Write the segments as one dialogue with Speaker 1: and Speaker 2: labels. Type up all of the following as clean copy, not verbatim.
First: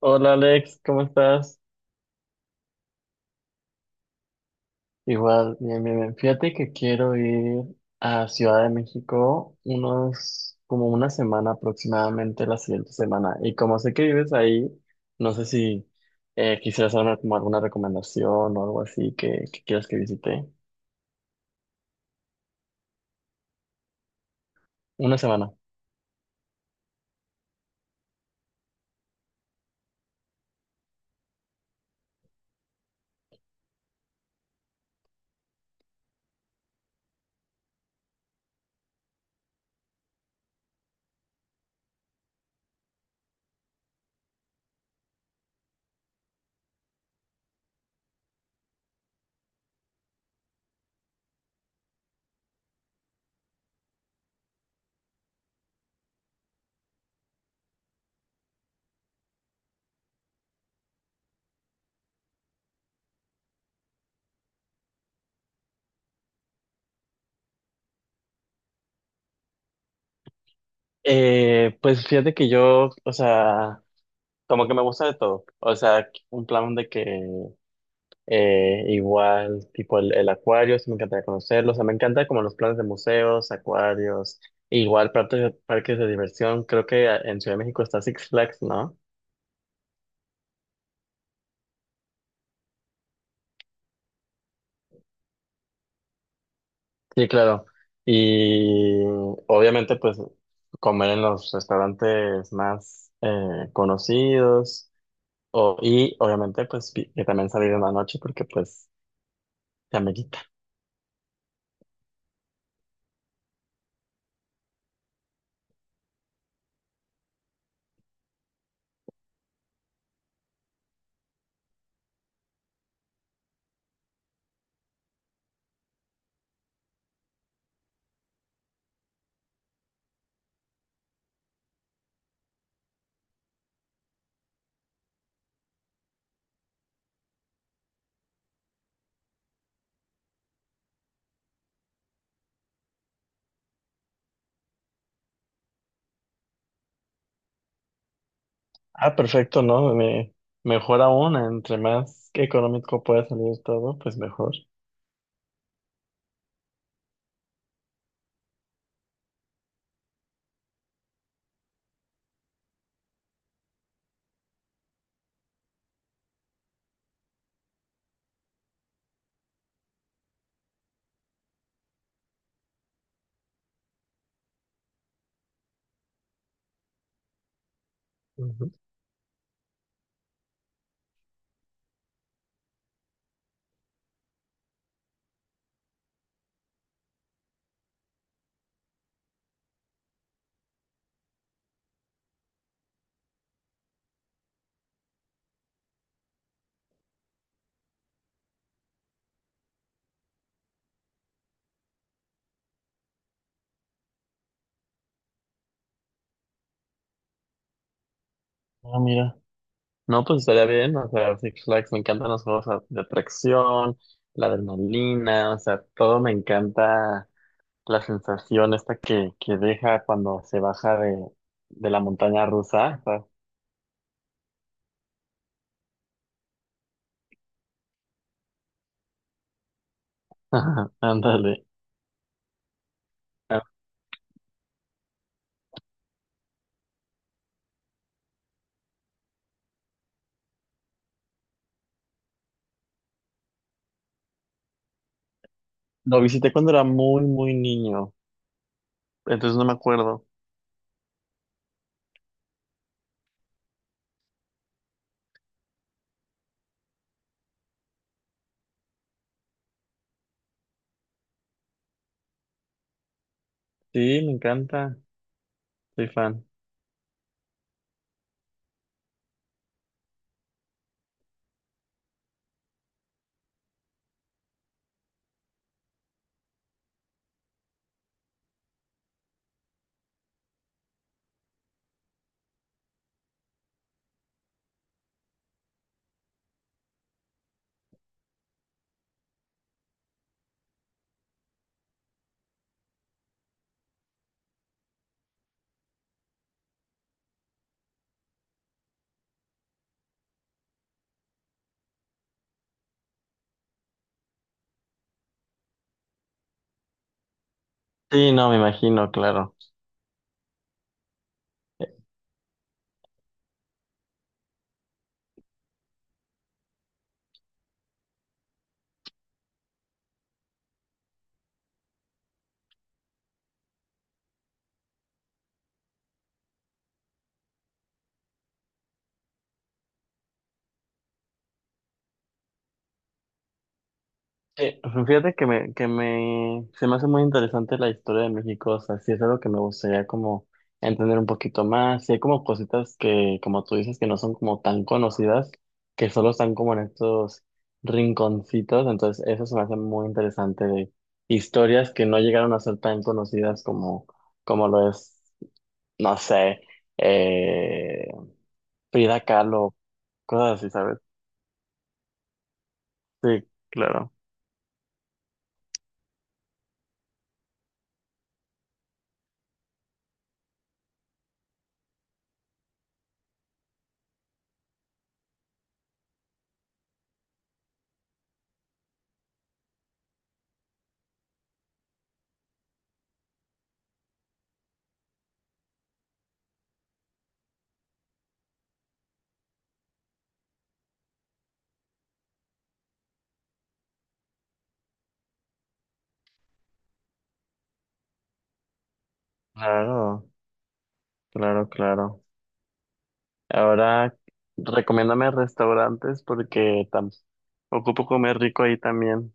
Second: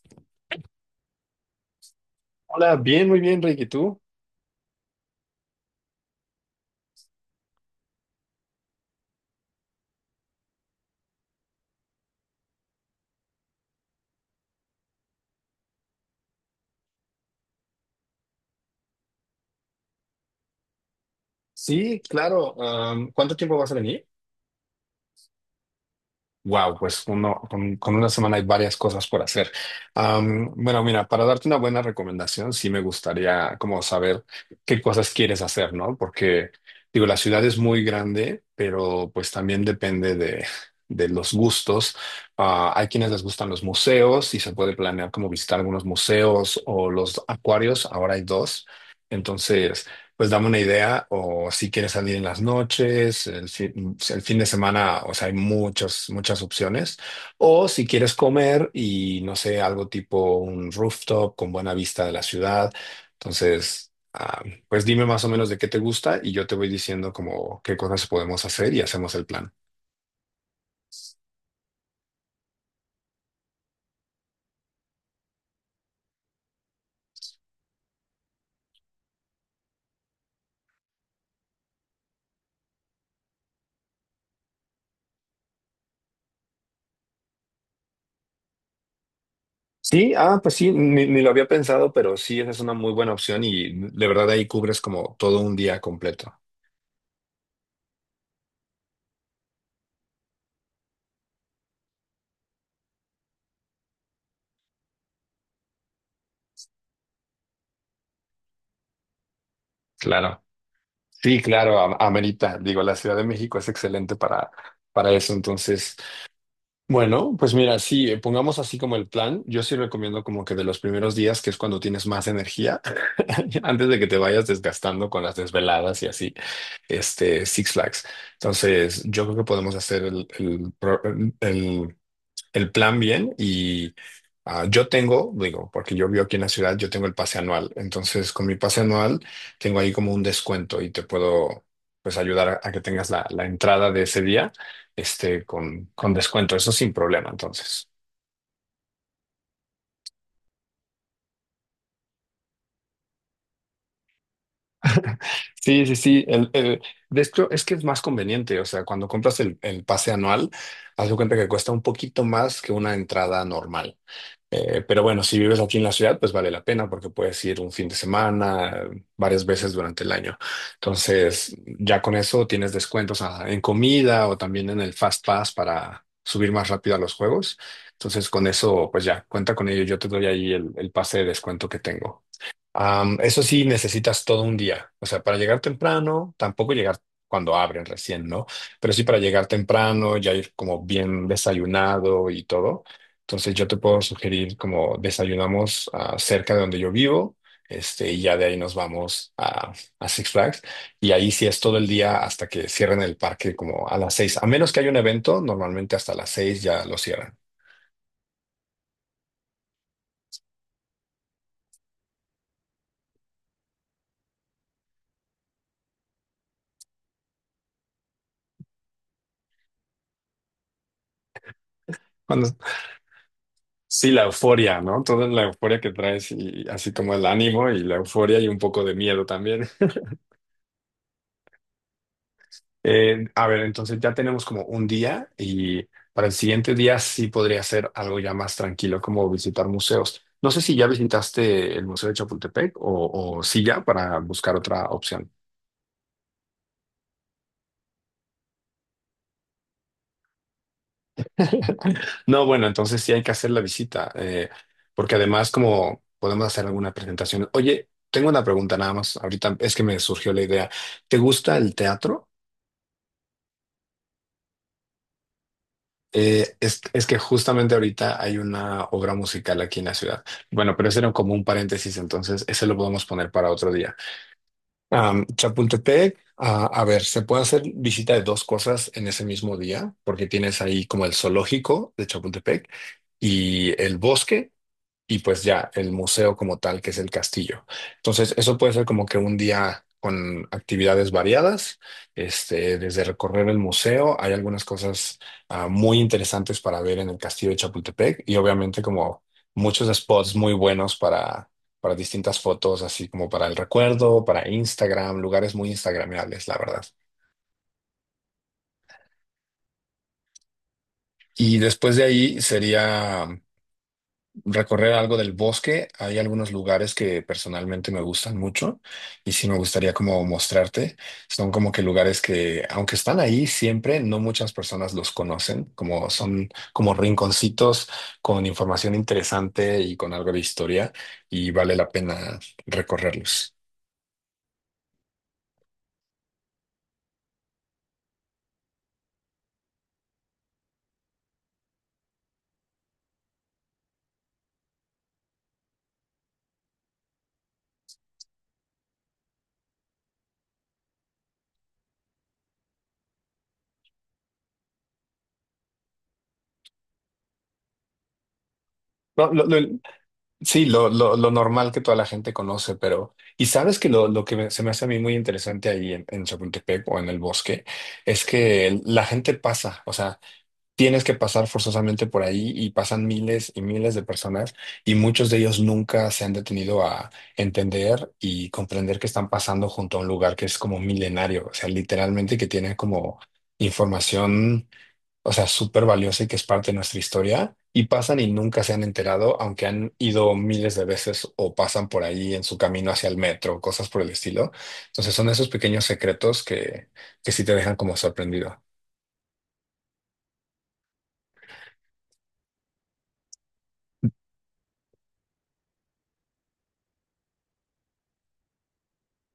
Speaker 1: Hola Alex, ¿cómo estás?
Speaker 2: Hola, bien, muy bien, Ricky. ¿Tú?
Speaker 1: Igual, bien, bien, bien. Fíjate que quiero ir a Ciudad de México unos, como una semana aproximadamente la siguiente semana. Y como sé que vives ahí, no sé si quisieras darme como alguna recomendación o algo así que quieras que visite.
Speaker 2: Sí, claro. ¿Cuánto tiempo vas a venir?
Speaker 1: Una semana.
Speaker 2: Wow, pues uno, con una semana hay varias cosas por hacer. Bueno, mira, para darte una buena recomendación, sí me gustaría como saber qué cosas quieres hacer, ¿no? Porque, digo, la ciudad es muy grande, pero pues también depende de los gustos. Ah, hay quienes les gustan los museos y se puede planear como visitar algunos museos o los acuarios. Ahora hay dos. Entonces. Pues dame una idea, o si quieres salir en las noches, el fin de semana, o sea, hay muchas, muchas opciones. O si quieres comer y, no sé, algo tipo un rooftop con buena vista de la ciudad. Entonces, pues dime más o menos de qué te gusta y yo te voy diciendo como qué cosas podemos hacer y hacemos el plan.
Speaker 1: Pues fíjate que yo, o sea, como que me gusta de todo. O sea, un plan de que igual, tipo el acuario, sí me encantaría conocerlo. O sea, me encanta como los planes de museos, acuarios, igual partes, parques de diversión. Creo que en Ciudad de México está Six Flags, ¿no?
Speaker 2: Sí, pues sí, ni lo había pensado, pero sí, esa es una muy buena opción y de verdad ahí cubres como todo un día completo.
Speaker 1: Sí, claro. Y obviamente, pues, comer en los restaurantes más conocidos. O, y obviamente, pues, que también salir en la noche porque, pues, se
Speaker 2: Claro.
Speaker 1: amerita.
Speaker 2: Sí, claro, amerita. Digo, la Ciudad de México es excelente para eso. Entonces, bueno, pues mira, sí, pongamos así como el plan. Yo sí recomiendo como que de los primeros días, que es cuando tienes más energía, antes de que te vayas desgastando con las desveladas y así, Six Flags. Entonces, yo creo que podemos hacer el, el plan bien y yo tengo, digo, porque yo vivo aquí en la ciudad, yo tengo el pase anual. Entonces, con mi pase anual tengo ahí como un descuento y te puedo pues ayudar a que tengas la entrada de ese día con descuento. Eso sin problema, entonces.
Speaker 1: Ah, perfecto, ¿no? Me, mejor aún, entre más económico pueda salir todo, pues mejor.
Speaker 2: Sí, sí, sí. De hecho, es que es más conveniente. O sea, cuando compras el pase anual, haz de cuenta que cuesta un poquito más que una entrada normal. Pero bueno, si vives aquí en la ciudad, pues vale la pena porque puedes ir un fin de semana, varias veces durante el año. Entonces, ya con eso tienes descuentos en comida o también en el Fast Pass para subir más rápido a los juegos. Entonces, con
Speaker 1: Ujú.
Speaker 2: eso, pues ya, cuenta con ello. Yo te doy ahí el pase de descuento que tengo. Eso sí, necesitas todo un día. O sea, para llegar temprano, tampoco llegar cuando abren recién, ¿no? Pero sí para llegar temprano, ya ir como bien desayunado y todo. Entonces yo te puedo sugerir como desayunamos cerca de donde yo vivo, y ya de ahí nos vamos a Six Flags. Y ahí sí es todo el día hasta que cierren el parque como a las 6. A menos que haya un evento, normalmente hasta las 6 ya lo cierran.
Speaker 1: Ah, mira. No, pues estaría bien. O sea, Six Flags, me encantan los juegos de atracción, la adrenalina, o sea, todo me encanta la sensación esta que deja cuando se baja de la montaña rusa. O sea,
Speaker 2: Sí, la euforia, ¿no? Toda la euforia que traes y así como el ánimo y la euforia y un poco de miedo también.
Speaker 1: ándale.
Speaker 2: A ver,
Speaker 1: Ah,
Speaker 2: entonces ya tenemos como un día y para el siguiente día sí podría ser algo ya más tranquilo, como visitar museos. No sé si ya visitaste el Museo de Chapultepec o sí ya para buscar otra opción.
Speaker 1: lo visité cuando era muy, muy niño, entonces no me acuerdo.
Speaker 2: No, bueno, entonces sí hay que hacer la visita, porque además como podemos hacer alguna presentación. Oye, tengo una pregunta nada más, ahorita es que me surgió la idea. ¿Te gusta el teatro?
Speaker 1: Sí, me encanta, soy fan.
Speaker 2: Es que justamente ahorita hay una obra musical aquí en la ciudad. Bueno, pero ese era como un paréntesis, entonces ese lo podemos poner para otro día. Chapultepec, a ver, se puede hacer visita de dos cosas en ese mismo día, porque tienes ahí como el zoológico de Chapultepec y el bosque, y pues ya el museo como tal, que es el castillo. Entonces, eso puede ser como que un día con actividades variadas, desde recorrer el museo, hay algunas cosas muy interesantes para ver en el castillo de Chapultepec y obviamente como muchos spots muy buenos para distintas fotos, así como para el recuerdo, para Instagram, lugares muy instagramables, la verdad.
Speaker 1: Sí, no, me imagino, claro.
Speaker 2: Y después de ahí sería recorrer algo del bosque. Hay algunos lugares que personalmente me gustan mucho y sí me gustaría como mostrarte. Son como que lugares que, aunque están ahí siempre, no muchas personas los conocen, como son como rinconcitos con información interesante y con algo de historia y vale la pena recorrerlos.
Speaker 1: Eh, Fíjate que me, se me hace muy interesante la historia de México, o sea, sí es algo que me gustaría como entender un poquito más, sí hay como cositas que, como tú dices, que no son como tan conocidas, que solo están como en estos rinconcitos, entonces eso se me hace muy interesante de historias que no llegaron a ser tan conocidas como, como lo es, no sé, eh, Frida
Speaker 2: No,
Speaker 1: Kahlo,
Speaker 2: lo-
Speaker 1: cosas
Speaker 2: Sí,
Speaker 1: así,
Speaker 2: lo,
Speaker 1: ¿sabes?
Speaker 2: lo, lo normal que toda la gente conoce, pero. Y
Speaker 1: Sí,
Speaker 2: sabes que
Speaker 1: claro,
Speaker 2: se me hace a mí muy interesante ahí en Chapultepec o en el bosque es que la gente pasa, o sea, tienes que pasar forzosamente por ahí y pasan miles y miles de personas y muchos de ellos nunca se han detenido a entender y comprender que están pasando junto a un lugar que es como milenario, o sea, literalmente que tiene como información, o sea, súper valiosa y que es parte de nuestra historia, y pasan y nunca se han enterado, aunque han ido miles de veces o pasan por ahí en su camino hacia el metro, cosas por el estilo. Entonces son esos pequeños secretos que sí te dejan como sorprendido.
Speaker 1: claro, claro, claro. Ahora, recomiéndame restaurantes porque ocupo comer rico ahí también.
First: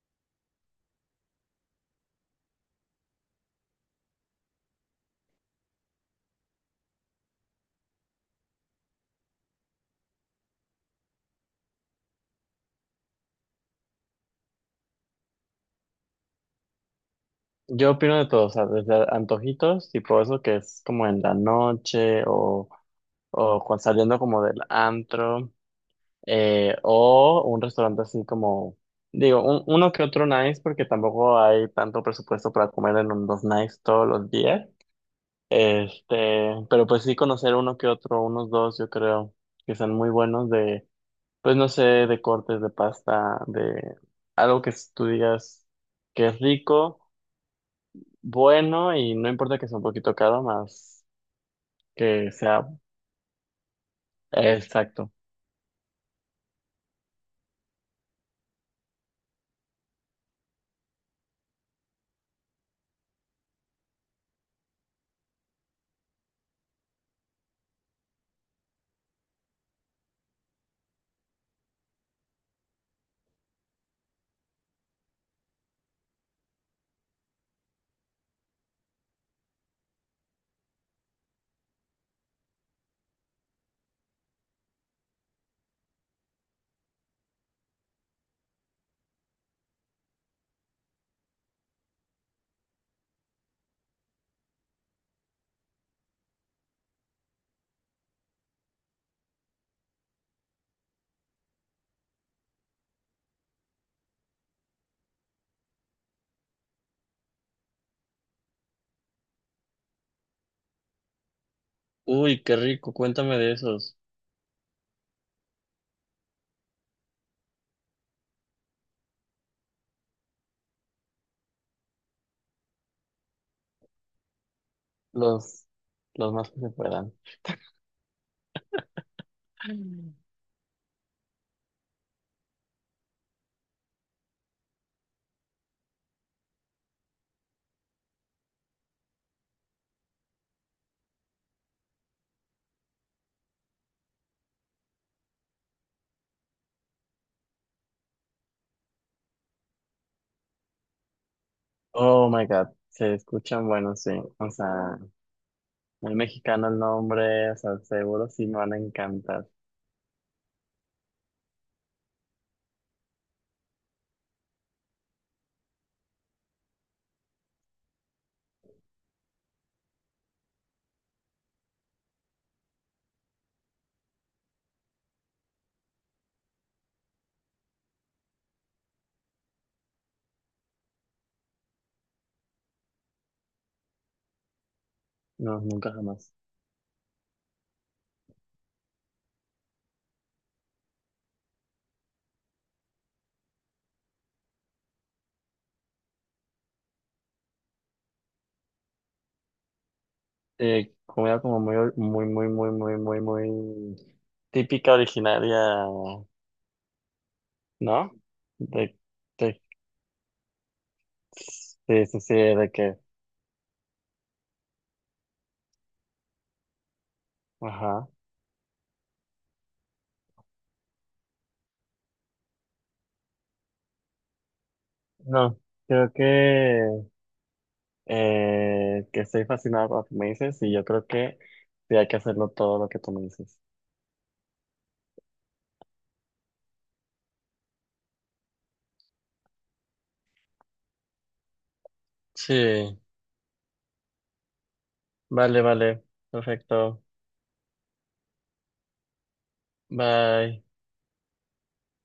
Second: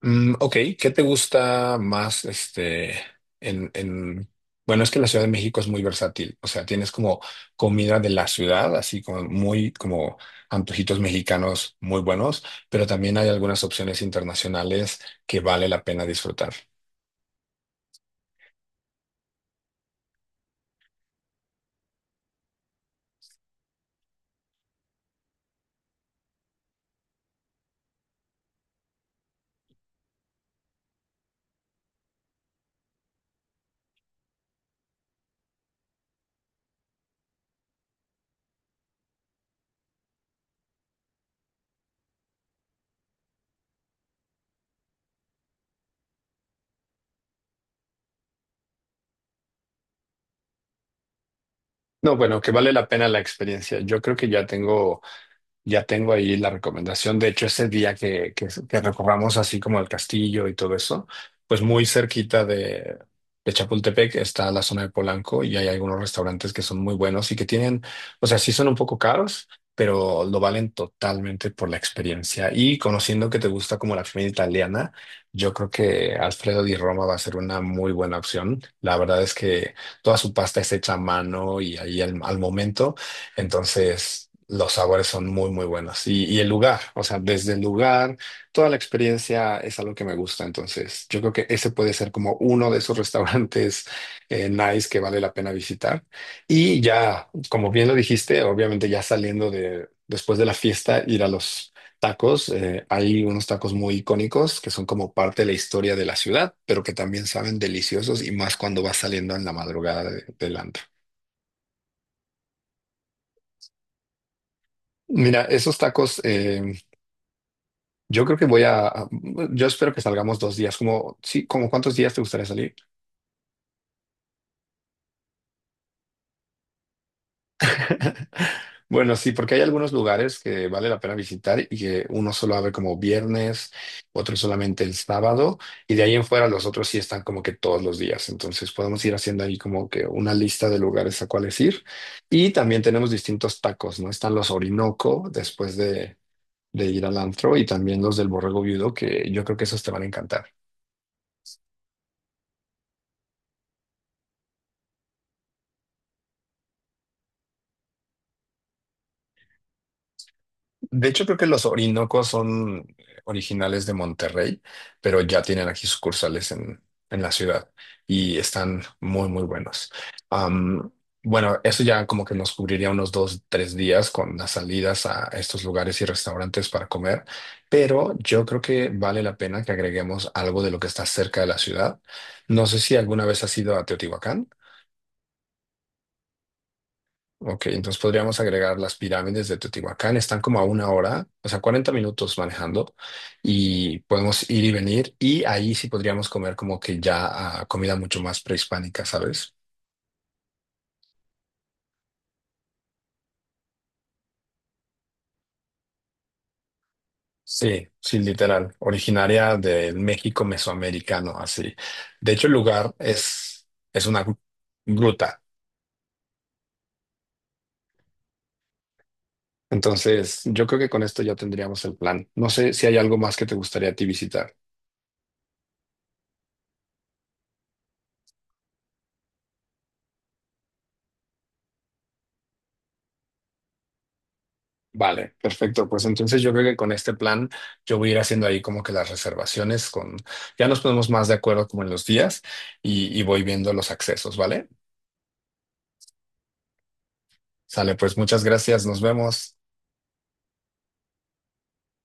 Speaker 2: Ok, ¿qué te gusta más, en, en, bueno, es que la Ciudad de México es muy versátil, o sea, tienes como comida de la ciudad, así como muy, como antojitos mexicanos muy buenos, pero también hay algunas opciones internacionales que vale la pena disfrutar.
Speaker 1: Yo opino de todo, o sea, desde antojitos, tipo eso que es como en la noche o cuando saliendo como del antro, o un restaurante así como, digo, uno que otro nice porque tampoco hay tanto presupuesto para comer en los nice todos los días. Este, pero pues sí conocer uno que otro, unos dos, yo creo que son muy buenos. Pues no sé, de cortes de pasta, de algo que tú digas que es rico, bueno y no importa que sea un poquito caro, más
Speaker 2: No,
Speaker 1: que
Speaker 2: bueno, que
Speaker 1: sea
Speaker 2: vale la pena la experiencia. Yo creo que ya tengo
Speaker 1: exacto.
Speaker 2: Ya tengo ahí la recomendación. De hecho, ese día que recorramos así como el castillo y todo eso, pues muy cerquita de Chapultepec está la zona de Polanco y hay algunos restaurantes que son muy buenos y que tienen, o sea, sí son un poco caros, pero lo valen totalmente por la experiencia. Y conociendo que te gusta como la comida italiana, yo creo que Alfredo di Roma va a ser una muy buena opción. La verdad es que toda su pasta es hecha a mano y ahí al momento. Entonces, los sabores son muy, muy buenos. Y el lugar, o sea, desde el lugar, toda la experiencia es algo que me gusta. Entonces, yo creo que ese puede ser como uno de esos restaurantes nice que vale la pena visitar. Y ya, como bien lo dijiste, obviamente ya saliendo de, después de la fiesta, ir a los tacos. Hay unos tacos muy icónicos que son como parte de la historia de la ciudad, pero que también saben deliciosos y más cuando vas saliendo en la madrugada del antro.
Speaker 1: Uy, qué rico, cuéntame de esos,
Speaker 2: Mira, esos tacos yo creo que yo espero que salgamos 2 días, como, sí, como cuántos días te gustaría salir.
Speaker 1: los, los más que se puedan.
Speaker 2: Bueno, sí, porque hay algunos
Speaker 1: Mm.
Speaker 2: lugares que vale la pena visitar y que uno solo abre como viernes, otro solamente el sábado, y de ahí en fuera los otros sí están como que todos los días. Entonces podemos ir haciendo ahí como que una lista de lugares a cuáles ir. Y también tenemos distintos tacos, ¿no? Están los Orinoco después de ir al antro y también los del Borrego Viudo, que yo creo que esos te van a encantar.
Speaker 1: Oh my God, se escuchan buenos, sí. O sea, muy mexicano el nombre, o sea, seguro sí me van a encantar.
Speaker 2: De hecho, creo que los Orinocos son originales de Monterrey, pero ya tienen aquí sucursales en la ciudad y están muy, muy buenos. Am, bueno, eso ya como que nos cubriría unos dos, tres días con las salidas a estos lugares y restaurantes para comer, pero yo creo que vale la pena que agreguemos algo de lo que está cerca de la ciudad. No sé si alguna vez has ido a Teotihuacán.
Speaker 1: No, nunca jamás.
Speaker 2: Ok, entonces podríamos agregar las pirámides de Teotihuacán. Están como a una hora, o sea, 40 minutos manejando y podemos ir y venir. Y ahí sí podríamos comer como que ya comida mucho más prehispánica, ¿sabes?
Speaker 1: Comida como muy, muy, muy, muy, muy, muy, muy típica, originaria.
Speaker 2: Sí,
Speaker 1: ¿No?
Speaker 2: sí, literal.
Speaker 1: De,
Speaker 2: Originaria
Speaker 1: de,
Speaker 2: del México mesoamericano, así.
Speaker 1: sí, sí,
Speaker 2: De
Speaker 1: sí,
Speaker 2: hecho, el
Speaker 1: de
Speaker 2: lugar
Speaker 1: que,
Speaker 2: es una gruta.
Speaker 1: ajá.
Speaker 2: Entonces, yo creo que con esto ya tendríamos el plan. No sé si hay algo más que te gustaría a ti visitar.
Speaker 1: No, creo que estoy fascinado por lo que me dices y yo creo que sí hay que hacerlo todo lo que tú me dices.
Speaker 2: Vale, perfecto. Pues entonces yo creo que con este plan yo voy a ir haciendo ahí como que las reservaciones con, ya nos ponemos más de acuerdo como en los días
Speaker 1: Sí,
Speaker 2: y voy viendo los accesos, ¿vale?
Speaker 1: vale, vale, perfecto.
Speaker 2: Sale, pues muchas gracias, nos vemos.
Speaker 1: Bye.